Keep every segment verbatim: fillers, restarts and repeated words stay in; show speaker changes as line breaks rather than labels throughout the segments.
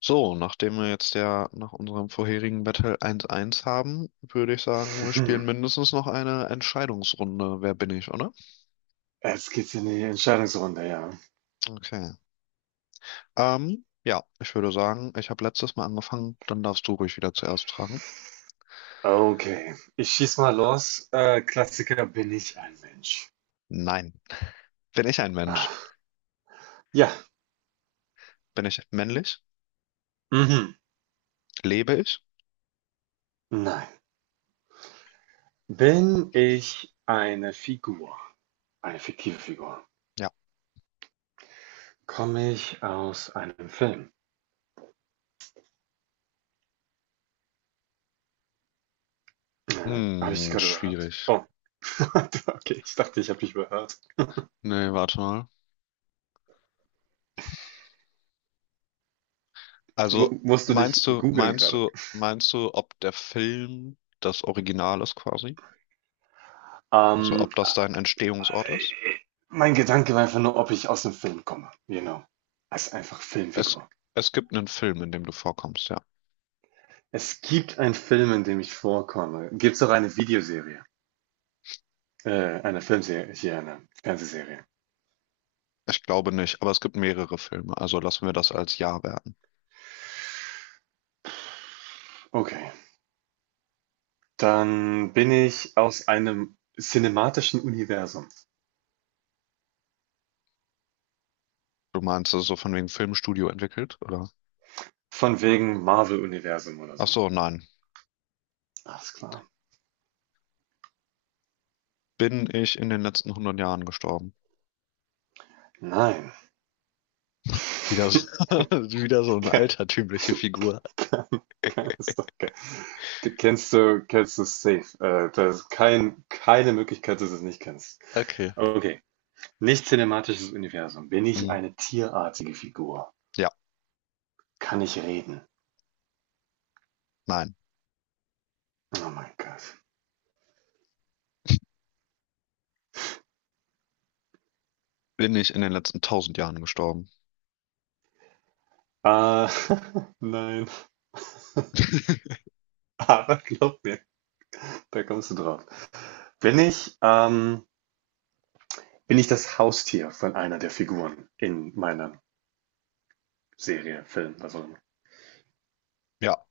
So, nachdem wir jetzt ja nach unserem vorherigen Battle eins eins haben, würde ich sagen, wir spielen
Hm,
mindestens noch eine Entscheidungsrunde. Wer bin ich, oder?
Jetzt geht's in die Entscheidungsrunde, ja.
Okay. Ähm, ja, ich würde sagen, ich habe letztes Mal angefangen, dann darfst du ruhig wieder zuerst fragen.
Okay, ich schieß mal los. Äh, Klassiker, bin ich ein Mensch?
Nein. Bin ich ein Mensch?
Ah, ja.
Bin ich männlich?
Mhm.
Lebe ich?
Nein. Bin ich eine Figur? Eine fiktive Figur.
Ja.
Komme ich aus einem Film? Äh, habe ich dich
Hm,
gerade überhört?
schwierig.
Oh, okay, ich dachte, ich habe dich überhört.
Nee, warte mal.
Mu
Also,
musst du dich
meinst du,
googeln
meinst
gerade?
du, meinst du, ob der Film das Original ist quasi? Also,
Ähm,
ob das dein Entstehungsort ist?
äh, Mein Gedanke war einfach nur, ob ich aus dem Film komme. Genau. Als einfach
Es,
Filmfigur.
es gibt einen Film, in dem du vorkommst, ja.
Es gibt einen Film, in dem ich vorkomme. Gibt es auch eine Videoserie. Äh, eine Filmserie, hier eine Fernsehserie.
Ich glaube nicht, aber es gibt mehrere Filme, also lassen wir das als Ja werten.
Okay. Dann bin ich aus einem cinematischen Universum.
Du meinst, es ist so von wegen Filmstudio entwickelt, oder?
Von wegen Marvel-Universum oder
Ach
so.
so, nein.
Alles klar.
Bin ich in den letzten hundert Jahren gestorben?
Nein.
Wieder, so- wieder so eine altertümliche Figur.
Keine, keine Sorge. Du kennst du, kennst du safe. Äh, da ist kein, keine Möglichkeit, dass du es nicht kennst.
Okay.
Okay. Nicht cinematisches Universum. Bin ich
Hm,
eine tierartige Figur?
ja,
Kann ich reden?
nein.
Oh mein Gott.
Bin ich in den letzten tausend Jahren gestorben?
Äh, nein, aber glaub mir, da kommst du drauf. Bin ich, ähm, bin ich das Haustier von einer der Figuren in meiner Serie, Film, was auch immer?
Ja.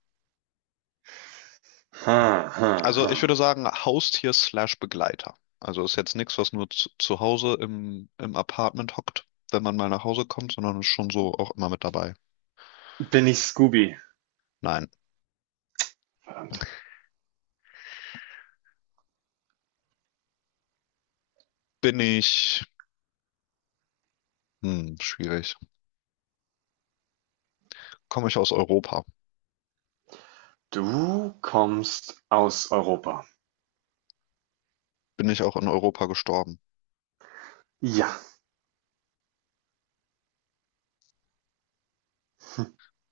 Ha, ha,
Also
ha.
ich würde sagen, Haustier slash Begleiter. Also ist jetzt nichts, was nur zu, zu Hause im, im Apartment hockt, wenn man mal nach Hause kommt, sondern ist schon so auch immer mit dabei.
Bin ich Scooby?
Nein.
Verdammt.
Bin ich, hm, schwierig. Komme ich aus Europa?
Du kommst aus Europa.
Bin ich auch in Europa gestorben?
Ja.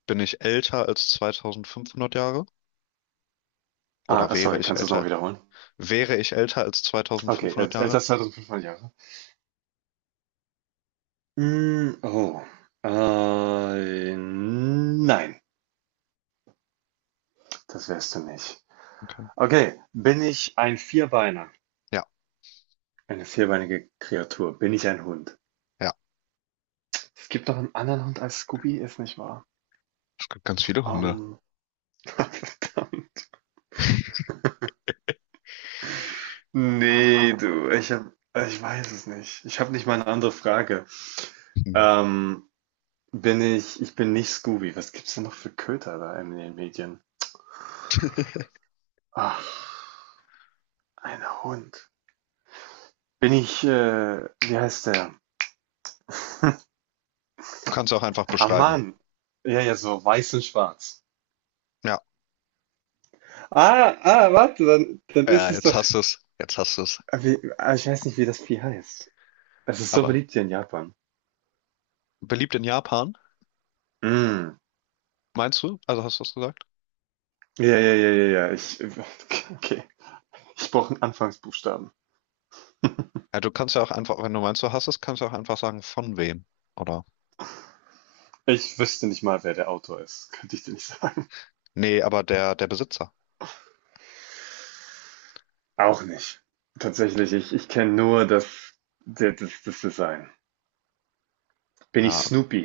Bin ich älter als zweitausendfünfhundert Jahre? Oder
Ah,
wäre
sorry,
ich
kannst du es noch
älter?
wiederholen?
Wäre ich älter als
Okay, äh,
zweitausendfünfhundert
älter
Jahre?
als zweitausendfünfhundert Jahre. Mm, oh. Äh, nein, das wärst du nicht.
Okay.
Okay, bin ich ein Vierbeiner?
Ja,
Eine vierbeinige Kreatur. Bin ich ein Hund?
ja.
Es gibt noch einen anderen Hund als Scooby, ist nicht wahr?
Es gibt ganz viele Hunde.
Ähm, verdammt. Nee, du, ich hab, also ich weiß es nicht. Ich habe nicht mal eine andere Frage.
Hm.
Ähm, bin ich, ich bin nicht Scooby. Was gibt's denn noch für Köter da in den Medien?
Du
Ach, ein Hund. Bin ich, äh, wie heißt der?
kannst auch einfach
Ah,
beschreiben.
Mann. Ja, ja, so weiß und schwarz.
Ja,
Ah, ah, warte, dann, dann ist
ja,
es
jetzt
doch.
hast du es. Jetzt hast du es.
Ah, wie, ah, ich weiß nicht, wie das Vieh heißt. Es ist so
Aber
beliebt hier in Japan.
beliebt in Japan,
Mm.
meinst du? Also hast du das gesagt?
Ja, ja, ja, ja, ja. Ich, okay. Ich brauche einen Anfangsbuchstaben.
Ja, du kannst ja auch einfach, wenn du meinst, du hast es, kannst du auch einfach sagen, von wem, oder?
Ich wüsste nicht mal, wer der Autor ist. Könnte ich dir nicht sagen.
Nee, aber der, der Besitzer.
Auch nicht. Tatsächlich, ich, ich kenne nur das, das, das Design. Bin ich
Ja,
Snoopy?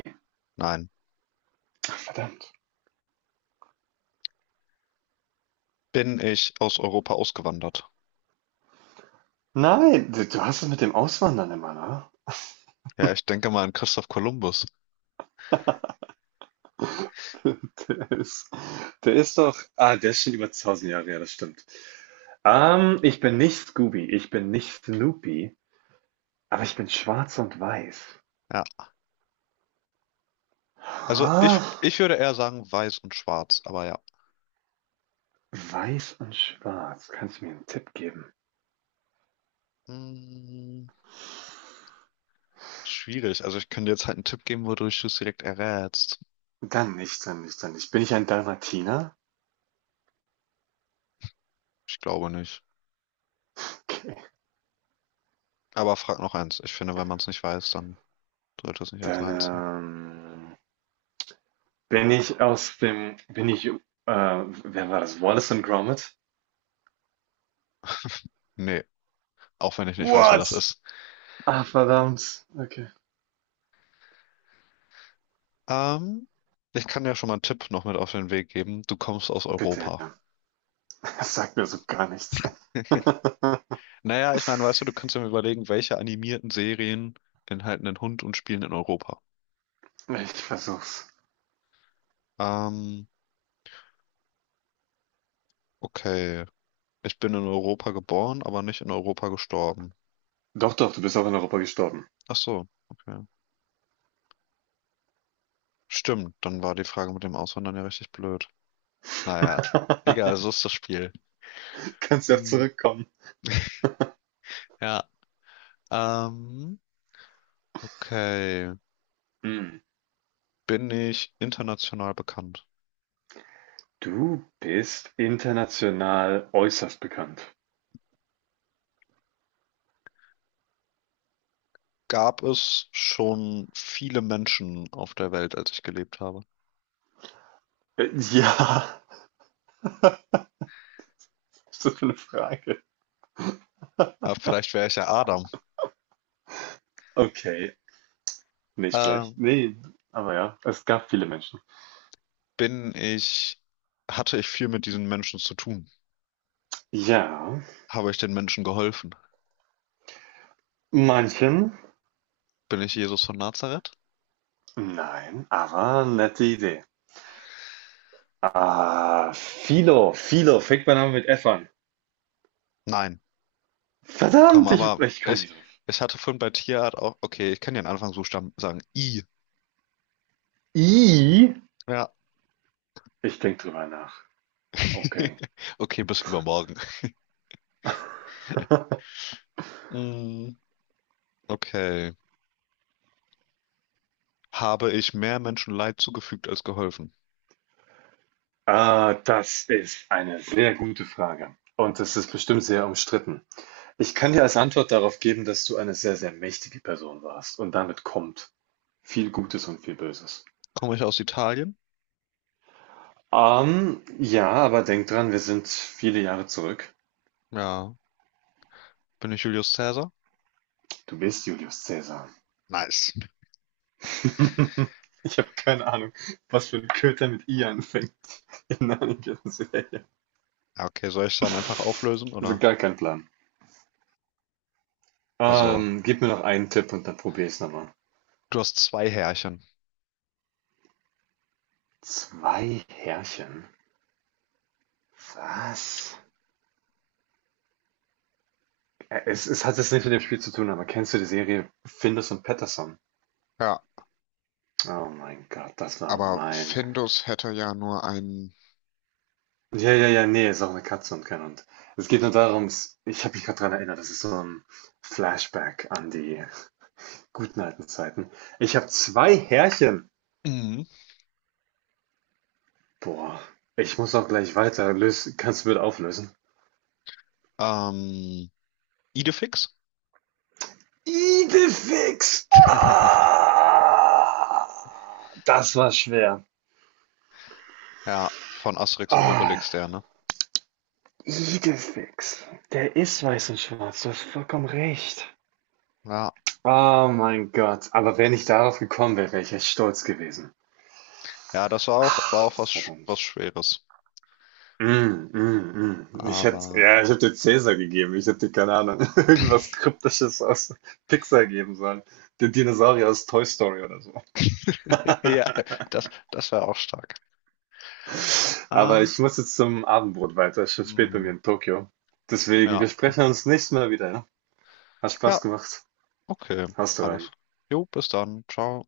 nein.
Verdammt.
Bin ich aus Europa ausgewandert?
Nein, du, du hast es mit dem Auswandern immer, ne?
Ja, ich denke mal an Christoph Kolumbus.
Der ist, der ist doch. Ah, der ist schon über tausend Jahre, ja, das stimmt. Ähm, ich bin nicht Scooby, ich bin nicht Snoopy, aber ich bin schwarz und weiß.
Ja, also ich,
Ah.
ich würde eher sagen weiß und schwarz, aber ja.
Weiß und schwarz. Kannst du mir einen Tipp geben?
Hm, schwierig. Also ich könnte jetzt halt einen Tipp geben, wodurch du es direkt errätst.
Dann nicht, dann nicht, dann nicht. Bin ich ein Dalmatiner?
Ich glaube nicht.
Okay.
Aber frag noch eins. Ich finde, wenn man es nicht weiß, dann sollte es nicht als
Dann,
Nein ziehen.
ähm, bin ich aus dem bin ich, äh wer war das? Wallace & and Gromit?
Nee, auch wenn ich nicht weiß, wer das
What?
ist.
Ah, verdammt. Okay.
Ähm, ich kann ja schon mal einen Tipp noch mit auf den Weg geben. Du kommst aus
Bitte,
Europa.
das sagt mir so gar nichts.
Naja, ich meine, weißt du, du kannst ja mal überlegen, welche animierten Serien enthalten einen Hund und spielen in Europa.
Ich versuch's.
Ähm, okay. Ich bin in Europa geboren, aber nicht in Europa gestorben.
Doch, doch, du bist auch in Europa gestorben.
Ach so, okay. Stimmt, dann war die Frage mit dem Auswandern ja richtig blöd. Naja, egal, so ist das Spiel.
Du kannst ja
Hm,
zurückkommen.
ja, ähm, okay.
Hm,
Bin ich international bekannt?
du bist international äußerst bekannt.
Gab es schon viele Menschen auf der Welt, als ich gelebt habe?
Äh, ja, was ist das für 'ne Frage?
Ja, vielleicht wäre ich ja Adam.
Okay, nicht
Äh,
schlecht. Nee, aber ja, es gab viele Menschen.
bin ich, hatte ich viel mit diesen Menschen zu tun?
Ja,
Habe ich den Menschen geholfen?
manchen,
Bin ich Jesus von Nazareth?
nein, aber nette Idee. Ah, Philo, Philo, fängt mein Name mit F an.
Nein. Komm,
Verdammt, ich,
aber
ich komme
ich,
nicht drauf.
ich hatte vorhin bei Tierart auch, okay, ich kann den Anfangsbuchstaben sagen. I.
I,
Ja.
ich denke drüber nach. Okay.
Okay, bis übermorgen. Mm, okay. Habe ich mehr Menschen Leid zugefügt als geholfen?
Ah, das ist eine sehr gute Frage. Und das ist bestimmt sehr umstritten. Ich kann dir als Antwort darauf geben, dass du eine sehr, sehr mächtige Person warst und damit kommt viel Gutes und viel Böses.
Komme ich aus Italien?
Ähm, ja, aber denk dran, wir sind viele Jahre zurück.
Ja. Bin ich Julius Caesar?
Du bist Julius Caesar.
Nice.
Ich habe keine Ahnung, was für ein Köter mit I anfängt in der Serie.
Ja, okay, soll ich dann einfach auflösen,
Also
oder?
gar kein Plan.
Also,
Ähm, gib mir noch einen Tipp und dann probier ich's nochmal.
du hast zwei Härchen.
Zwei Herrchen? Was? Äh, Es, es hat jetzt nichts mit dem Spiel zu tun, aber kennst du die Serie Findus und Patterson?
Ja,
Oh mein Gott, das war
aber
mein.
Findus hätte ja nur einen.
Ja, ja, ja, nee, ist auch eine Katze und kein Hund. Es geht nur darum, s ich habe mich gerade dran erinnert, das ist so ein Flashback an die guten alten Zeiten. Ich habe zwei Härchen.
Mhm.
Boah, ich muss auch gleich weiter. Lös kannst du bitte auflösen?
Ähm, Idefix?
Idefix. Ah, das war schwer.
Ja, von Asterix und
Ah,
Obelix, der, ne?
Idefix. Der ist weiß und schwarz, du hast vollkommen recht.
Ja,
Oh mein Gott, aber wenn ich darauf gekommen wäre, wäre ich echt stolz gewesen.
ja, das war auch, war auch was, Sch- was
Verdammt.
Schweres.
Mm, mm, mm. Ich hätte,
Aber,
ja, ich hätte dir Cäsar gegeben. Ich hätte dir, keine Ahnung, irgendwas Kryptisches aus Pixar geben sollen. Den Dinosaurier aus Toy Story oder so.
ja, das, das war auch stark.
Aber
Ähm,
ich muss jetzt zum Abendbrot weiter. Es ist schon spät bei mir
hm,
in Tokio. Deswegen,
ja,
wir sprechen
okay.
uns nächstes Mal wieder. Ja? Hat
Ja,
Spaß gemacht.
okay.
Hast du
Alles.
rein.
Jo, bis dann. Ciao.